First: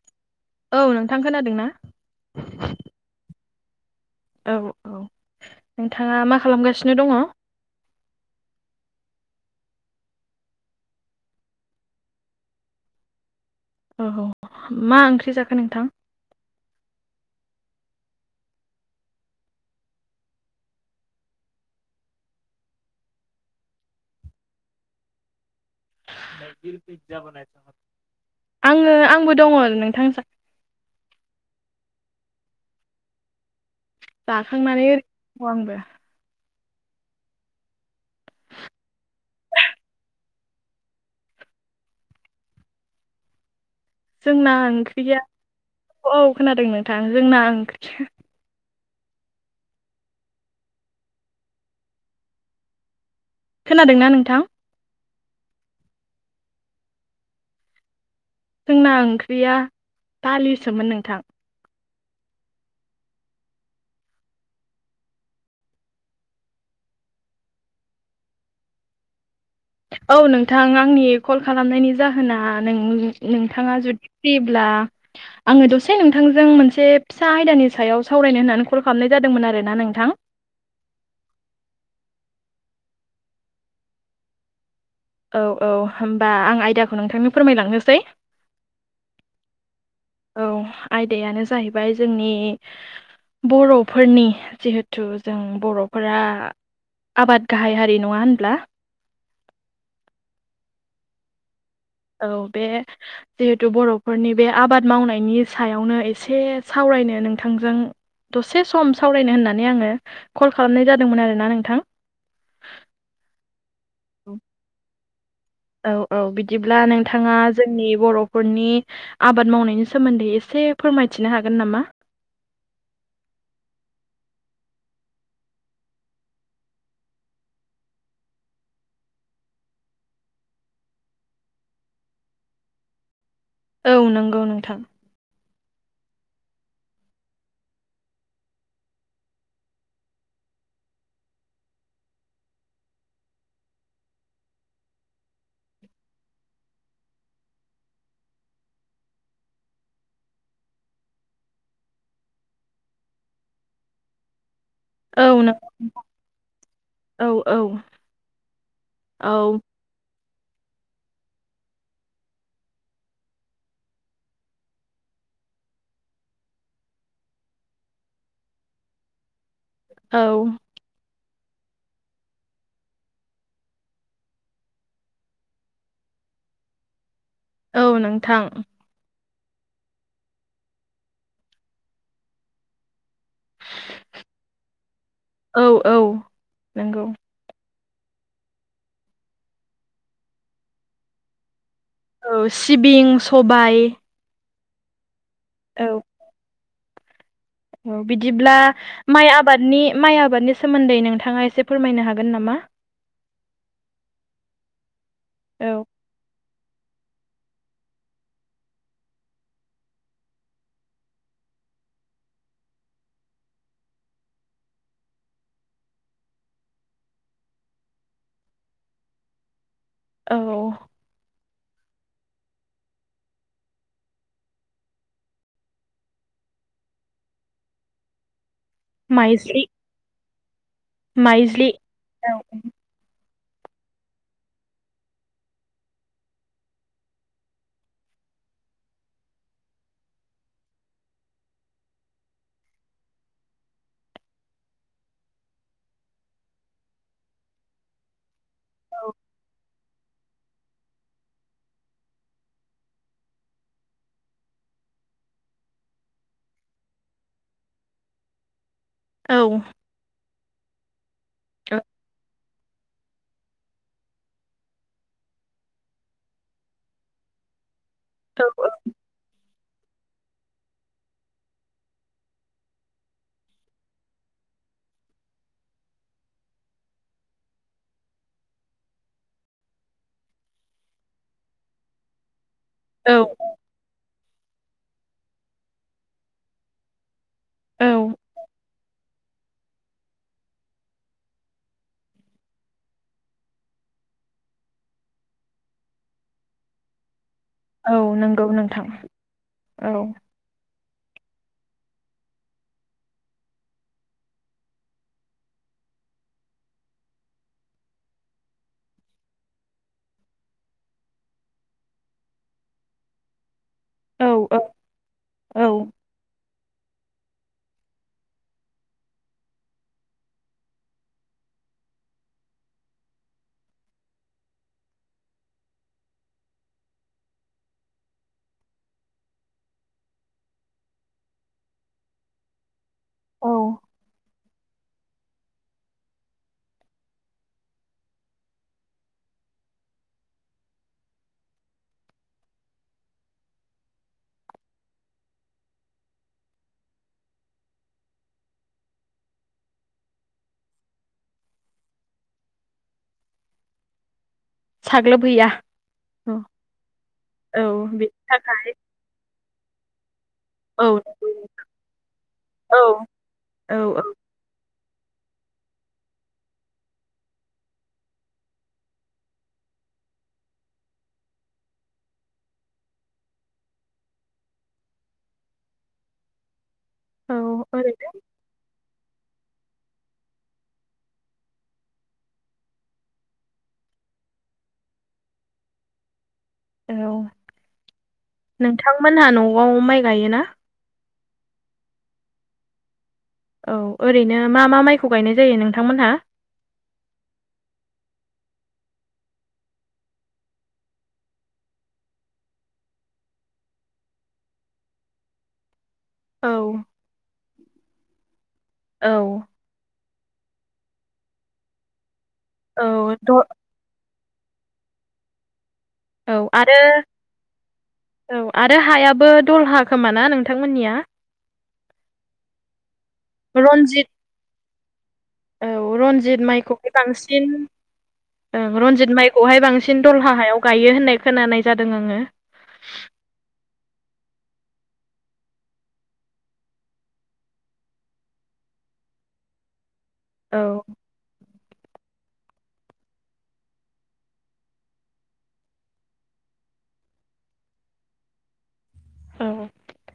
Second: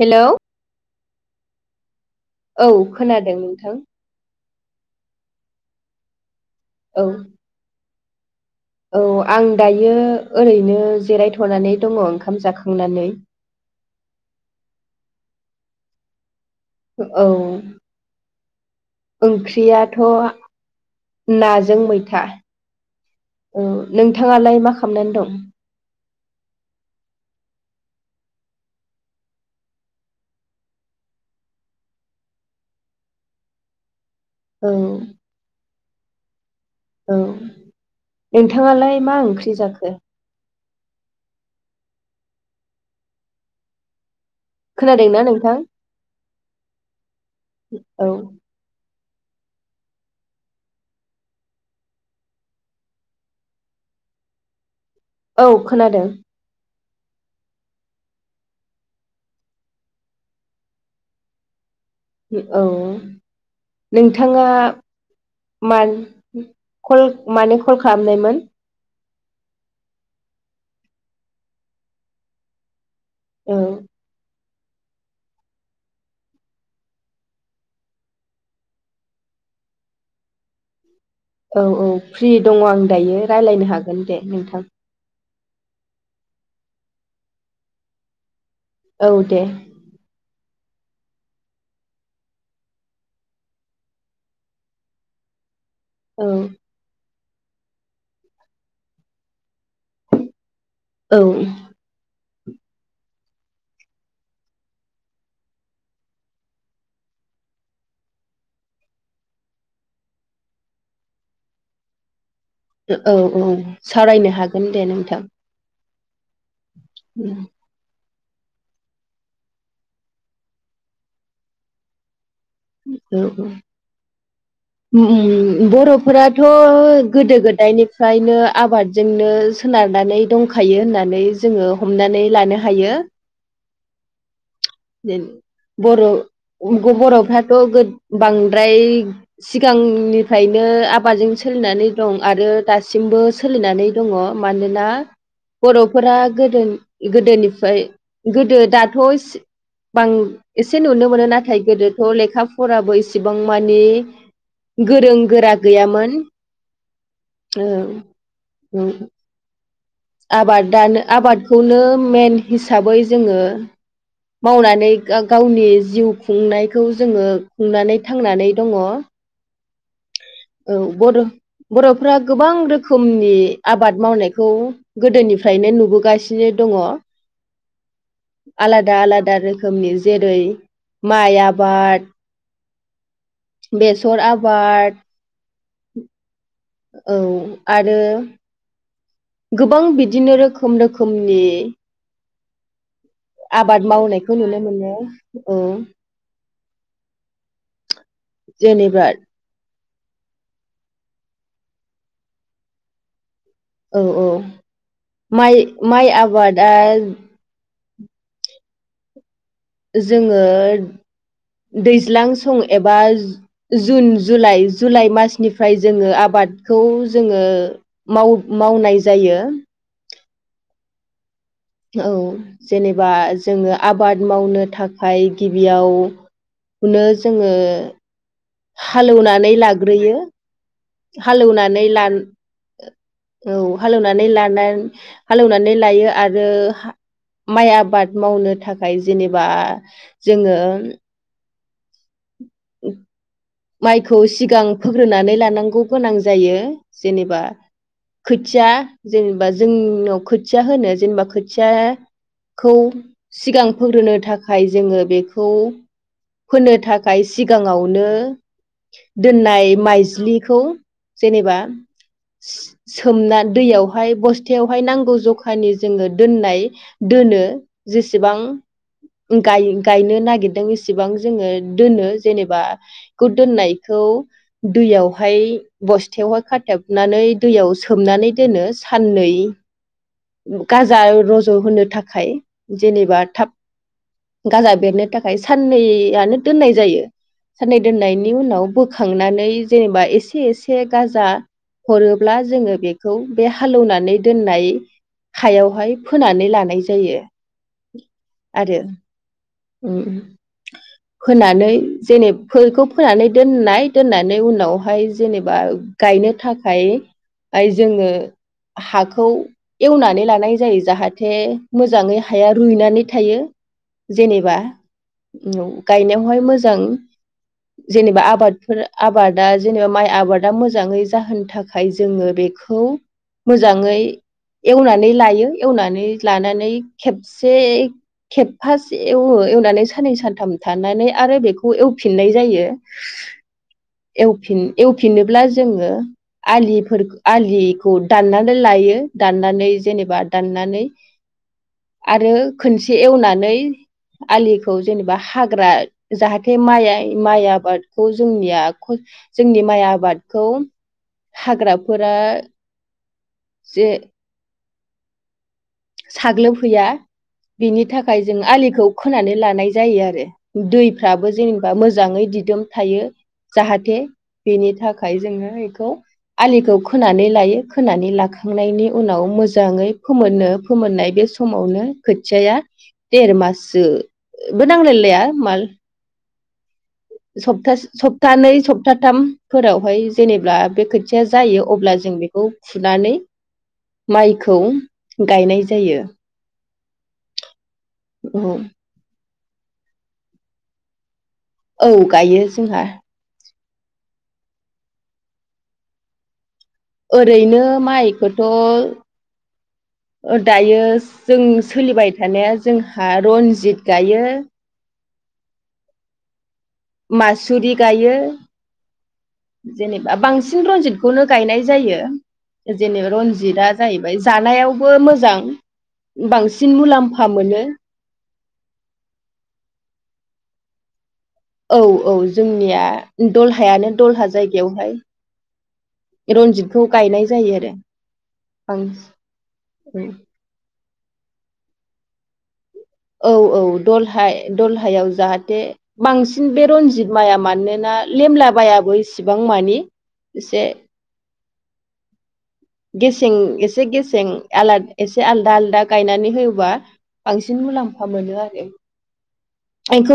हेल' औ नोंथां खोनादों ना? औ खोनादों नोंथां। औ औ नोंथाङा मा खालामगासिनो औ दङ? औ आं दायो ओरैनो जिरायथ'नानै दङ ओंखाम जाखांनानै औ मा ओंख्रि जाखो नोंथां? औ ओंख्रियाथ' नाजों मैथा। औ नोंथाङालाय मा खालामनानै दं? आङो आंबो दङ नोंथां औ जाखांनानै ओरैनो दं आंबो औ नोंथाङालाय मा ओंख्रि जाखो। जोंना ओंख्रिया खोनादोंना नोंथां औ खोनादों नोंथां जोंना ओंख्रिया औ खोनादों ना नोंथां? औ खोनादों। जोंना ओंख्रिया दालिसोमोन नोंथां। औ नोंथाङा मानो कल मानो कल खालामनायमोन? औ नोंथां आंनि कल खालामनायनि जाहोना नों औ नोंथाङा जुदि फ्रि [inaudible] आङो दसे नोंथांजों मोनसे फिसा आयदानि सायाव सावरायनो होननानै कल खालामनाय जादोंमोन आरो ना नोंथां औ औ फ्रि दङ आं दायो रायज्लायनो हागोन दे नोंथां औ औ होमबा आं आयदाखौ नोंथांनि फोरमायलांनोसै, औ दे। औ आयदायानो जाहैबाय जोंनि। बर'फोरनि जिहेथु जों बर'। फोरा औ आबाद गाहाय हारि नङा होनब्ला? औ। औ बे। जिहेथु बर'फोरनि बे आबाद मावनायनि सायावनो एसे सावरायनो नोंथांजों। दसे सम सावरायनो होननानै आङो कल खालामनाय जादोंमोन आरोना नोंथां। औ औ सावरायनो हागोन दे नोंथां। औ औ बिदिब्ला नोंथाङा। जोंनि बर'फोरनि आबाद मावनायनि सोमोन्दै एसे फोरमायथिनो हागोन नामा? औ औ। ओम ओम बर'फोराथ' गोदो गोदायनिफ्रायनो आबादजोंनो सोनारनानै दंखायो होननानै जोङो हमनानै लानो हायो। औ नंगौ नोंथां। बर' बर'फ्राथ' गो बांद्राय। सिगांनिफ्रायनो आबादजों सोलिनानै दं आरो दासिमबो। सोलिनानै दङ मानोना। बर'फोरा गोदो गोदोनिफ्राय गोदो दाथ' बां एसे नुनो मोनो नाथाय गोदोथ' लेख लेखा फराबो इसिबां मानि। गोरों औ गोरा नों गैयामोन औ औ। औ। आबादानो आबादखौनो मेन हिसाबै जोङो। मावनानै गावनि जिउ खुंनायखौ जोङो खुंनानै थांनानै दङ। औ। औ बर' बर'फ्रा गोबां रोखोमनि आबाद मावनायखौ। गोदोनिफ्रायनो नुबोगासिनो दङ। औ नोंथां। दा आलादा रोखोमनि जेरै माइ आबाद। बेसर आबाद औ औ नंगौ औ आरो। गोबां बिदिनो रोखोम रोखोमनि। औ सिबिं स आबाद मावनायखौ नुनो मोनो औ औ बिदिब्ला जेनेबा माइ आब आबादनि माइ आबादनि सोमोन्दै नोंथाङा एसे फोरमायनो हागोन नामा? औ औ माइ औ माइ आबादा। जोङो दैज्लां सम एबा जुन जुलाइ जुलाइ मासनिफ्राय जोङो आबादखौ जोङो। माव मावनाय जायो। औ। औ जेनेबा जोङो आबाद मावनो थाखाय गिबियाव। खौनो जोङो हालौवनानै माइज्लि लाग्रोयो। माइज्लि हालौनानै लान औ औ हालौनो हालौनानै लायो आरो हा माइ आबाद मावनो थाखाय जेनेबा जोङो। [unintelligible] माइखौ सिगां फोग्रोनानै लानांगौ गोनां जायो जेनेबा। खोथिया जेनेबा जोंनाव खोथिया होनो जेनेबा खोथिया। खौ सिगां फोग्रोनो थाखाय जोङो बेखौ फोनो थाखाय सिगाङावनो औ दोननाय माइज्लिखौ जेनेबा सोमना दैयावहाय बस्थायावहाय नांगौ जखानि जोङो दोननाय दोनो जेसेबां औ गाय गायनो नागिरदों एसेबां जोङो दोनो, जेनेबा गुद दोननायखौ, दैयावहाय बस्थायावहाय खाथेबनानै दैयाव सोमनानै दोनो साननै, गाजा रज' होनो थाखाय जेनेबा औ थाब गाजा बेरनो थाखाय साननैयानो दोननाय जायो सानै औ दोननायनि उनाव बोखांनानै जेनेबा एसे एसे गाजा हरोब्ला जोङो बेखौ बे हालेवनानै दोननाय हायावहाय फोनानै लानाय जायो औ नंगौ आरो नोंथां औ [unintelligible] फोनानै जेनेफोखौ फोनानै दोननाय दोननानै उनावहाय जेनेबा गायनो थाखाय याइ जोङो हाखौ एवनानै लानाय जायो जाहाथे मोजाङै हाया रुइनानै थायो औ जेनेबा औ औ गायनायावहाय मोजां [inaudible] जेनेबा आबादफोर आबादा जेनेबा माइ आबादा मोजाङै जाहोन थाखाय जोङो बेखौ मोजाङै एवनानै लायो एवनानै लानानै खेबसे खेबफा एवो एवनानै साननै सानथाम थानानै आरो बेखौ एवफिननाय जायो औ एवफि एवफिनोब्ला जोङो आलिफोर आलिखौ दाननानै लायो दाननानै जेनेबा दाननानै [inaudible] आरो खोनसे एवनानै आलिखौ जेनेबा हाग्रा जाहाथे माइ माइ आबादखौ जोंनिया जोंनि माइ आबादखौ हाग्राफोरा जे साग्लोबहैया औ साग्लोबहैया औ बिनि बेनि थाखाय जों आलिखौ खोनानै लानाय जायो आरो औ दैफ्राबो जेनेबा मोजाङै दिदोम औ थायो जाहाथे औ बेनि थाखाय ओमफ्राय जोङो बेखौ आलिखौ खोनानै लायो खोनानै लाखांनायनि उनाव मोजाङै फोमोननो फोमोननाय बे समावनो खोथियाया देर माससोबो नांलायलाया माल औ सबथासे सप्तानै सब सथाथामफोरावहाय जेनेबा बे खोथिया जायो अब्ला जों बेखौ फुनानै माइखौ गायनाय जायो औ औ नोंथांमोनहा न'आव माइ गायोना औ गायो जोंहा औ ओरैनो मा मा माइखौ गायनाय जायो नोंथांमोनहा ओरैनो माइखौथ' दायो जों सोलिबाय थानाया जोंहा रनजित गायो औ मासुरि गायो। औ जेनेबा बांसिन रनजितखौनो गायनाय जायो जेनेबा औ द रनजितआ जाहैबाय जानायावबो मोजां औ बांसिन आरो मुलाम्फा मोनो। औ आरो हायाबो दलहा खोमा ना नोंथांमोननिया? औ औ जोंनिया दलहायानो रनजित दलहा जायगायावहाय औ रनजित रनजितखौ माइखौह गायनाय बांसिन जायो आरो ओं बांसिन रनजित माइखौहाय बांसिन दलहा हायाव गायो होननाय खोनानाय जादों आङो। औ औ दलहा दलहायाव जाहाथे बांसिन बे रनजित माइआ मानोना लेमला बायाबो इसिबां मानि। एसे औ गेसें एसे गेसें आला एसे आलदा आलदा गायनानै होयोबा। बांसिन मुलाम्फा मोनो आरो। औ। एखौ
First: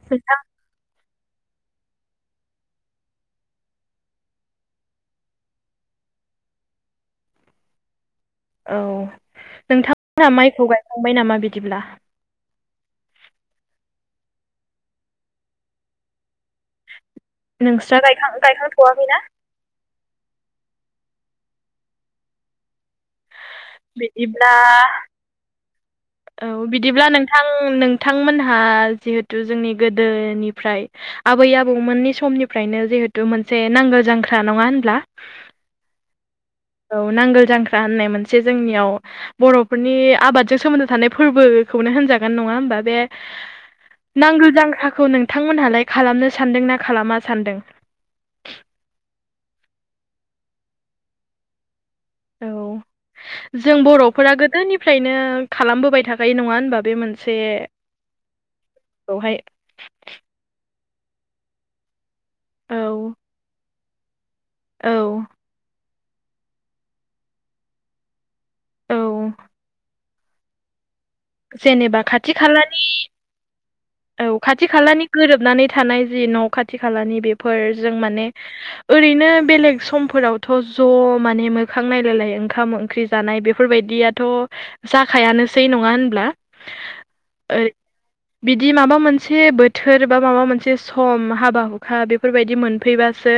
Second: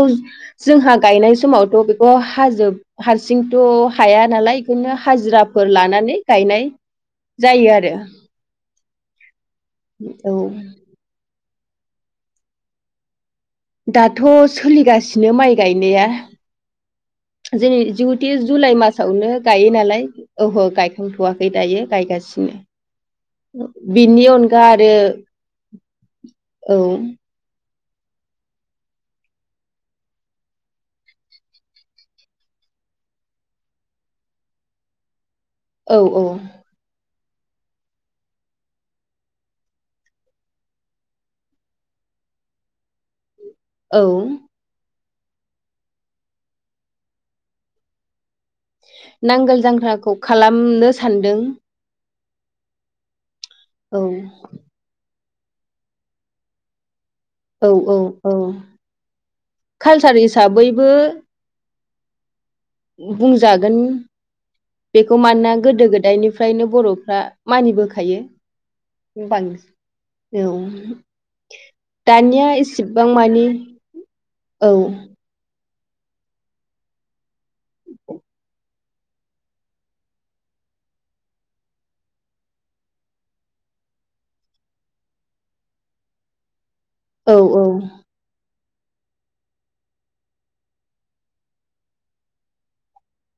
जोंहा गायनाय समावथ' बेखौ हाजोब हारसिंथ' हाया नालाय एखायनो हाजिराफोर लानानै गायनाय जायो आरो। औ नोंथांमोना औ माइखौ गायखांबाय नामा बिदिब्ला? दाथ' सोलिगासिनो माइ गायनाया। जों नोंस्रा गायखां जिहुते जुलाइ गायखांथ'वाखैना मासावनो गायो नालाय ओहो गायखांथ'वाखै दायो गायगासिनो। बिनि बिदिब्ला अनगा आरो औ बिदिब्ला नोंथां नोंथांमोनहा जिहेथु जोंनि गोदोनिफ्राय। आबै आबौमोननि समनिफ्रायनो जिहेथु मोनसे नांगौ जांख्रा नङा होनब्ला। औ औ। औ नांगोल जांख्रा होननाय मोनसे जोंनियाव बर'फोरनि आबादजों सोमोन्दो थानाय फोरबोखौनो होनजागोन नङा होमबा बे औ नांगोलजांख्राखौ नों थांमोनहालाय खालामनो सानदों ना खालामा सानदों? नांगोल जांख्राखौ खालामनो सानदों। औ जों औ बर'फोरा गोदोनिफ्रायनो खालामबोबाय थाबाय नङा होनबा बे मोन औ औ औ खौहाय कालसार हिसाबैबो। औ बुंजागोन औ बेखौ मानोना गोदो गोदायनिफ्रायनो बर' फ्रा मानिबोखायो औ बां औ जेनेबा खाथि दानिया खालानि एसेबां मानि औ खाथि खालानि गोरोबनानै थानाय जि न' खाथि खालानि बेफोरजों माने ओरैनो बेलेग समफोरावथ' ज' माने मोखां नायलायलाय ओंखाम-ओंख्रि जानाय बेफोरबायदिया थ' जाखायानोसै नङा होनब्ला। औ औ। ओरै बिदि माबा मोनसे बोथोर बा माबा मोनसे सम हाबा-हुखा बेफोरबायदि मोनफैबासो।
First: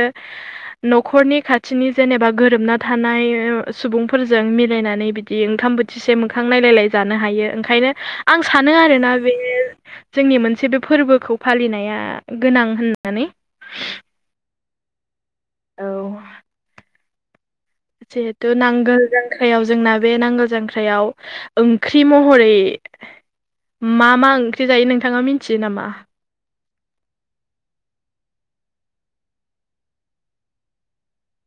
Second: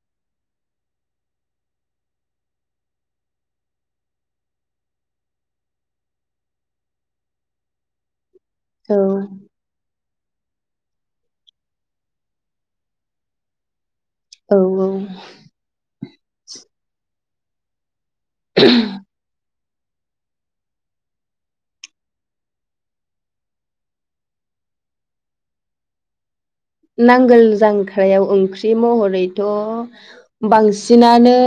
न'खरनि खाथिनि जेनेबा गोरोबना थानाय सुबुंफोरजों मिलायनानै बिदि बि ओंखाम बोथिसे मोखां नायलायलाय जानो हायो ओंखायनो आं सानो औ आरोना बे जोंनि मोनसे बे फोरबोखौ फालिनाया गोनां होननानै। औ औ। औ। जिहेथ' नांगोल जों जांख्रायाव जोंना बे नांगोल जांख्रायाव ओंख्रि महरै मा मा ओंख्रि जायो नोंथाङा मिथियो नामा? नांगोल जांख्रायाव ओंख्रि महरैथ' बांसिनानो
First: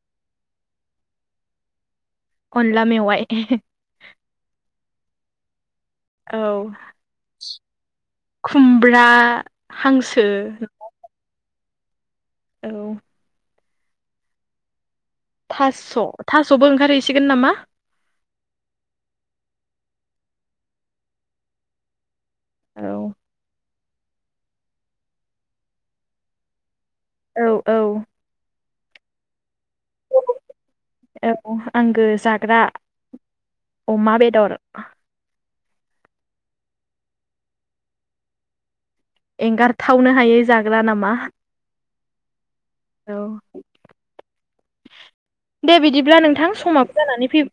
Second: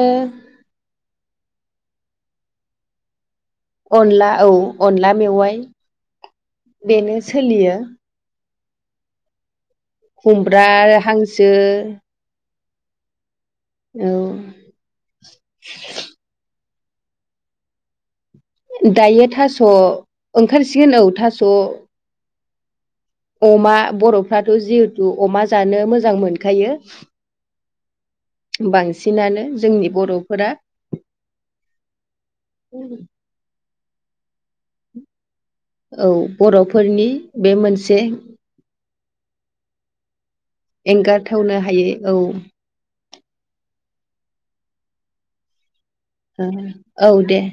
अनला मेवाइ। अनला औ अनला मेवाइ। औ बेनो सोलियो खुमब्रा। हांसो खुमब्रा आरो हांसो औ। औ। थास' थास'बो ओंखारहैसिगोन नामा? दायो थास' ओंखारसिगोन औ थास' औ अमा बर'फ्राथ' जिहेथु अमा जानो मोजां मोनखायो। औ औ। बांसिनानो जोंनि बर'फोरा औ आंगो जाग्रा अमा बेदर औ बर'फोरनि बे मोनसे एंगारथावनो हायै जागोन। एंगारथावनो हायै औ। औ। दे बिदिब्ला नोंथां समाबो औ जानानै दे फै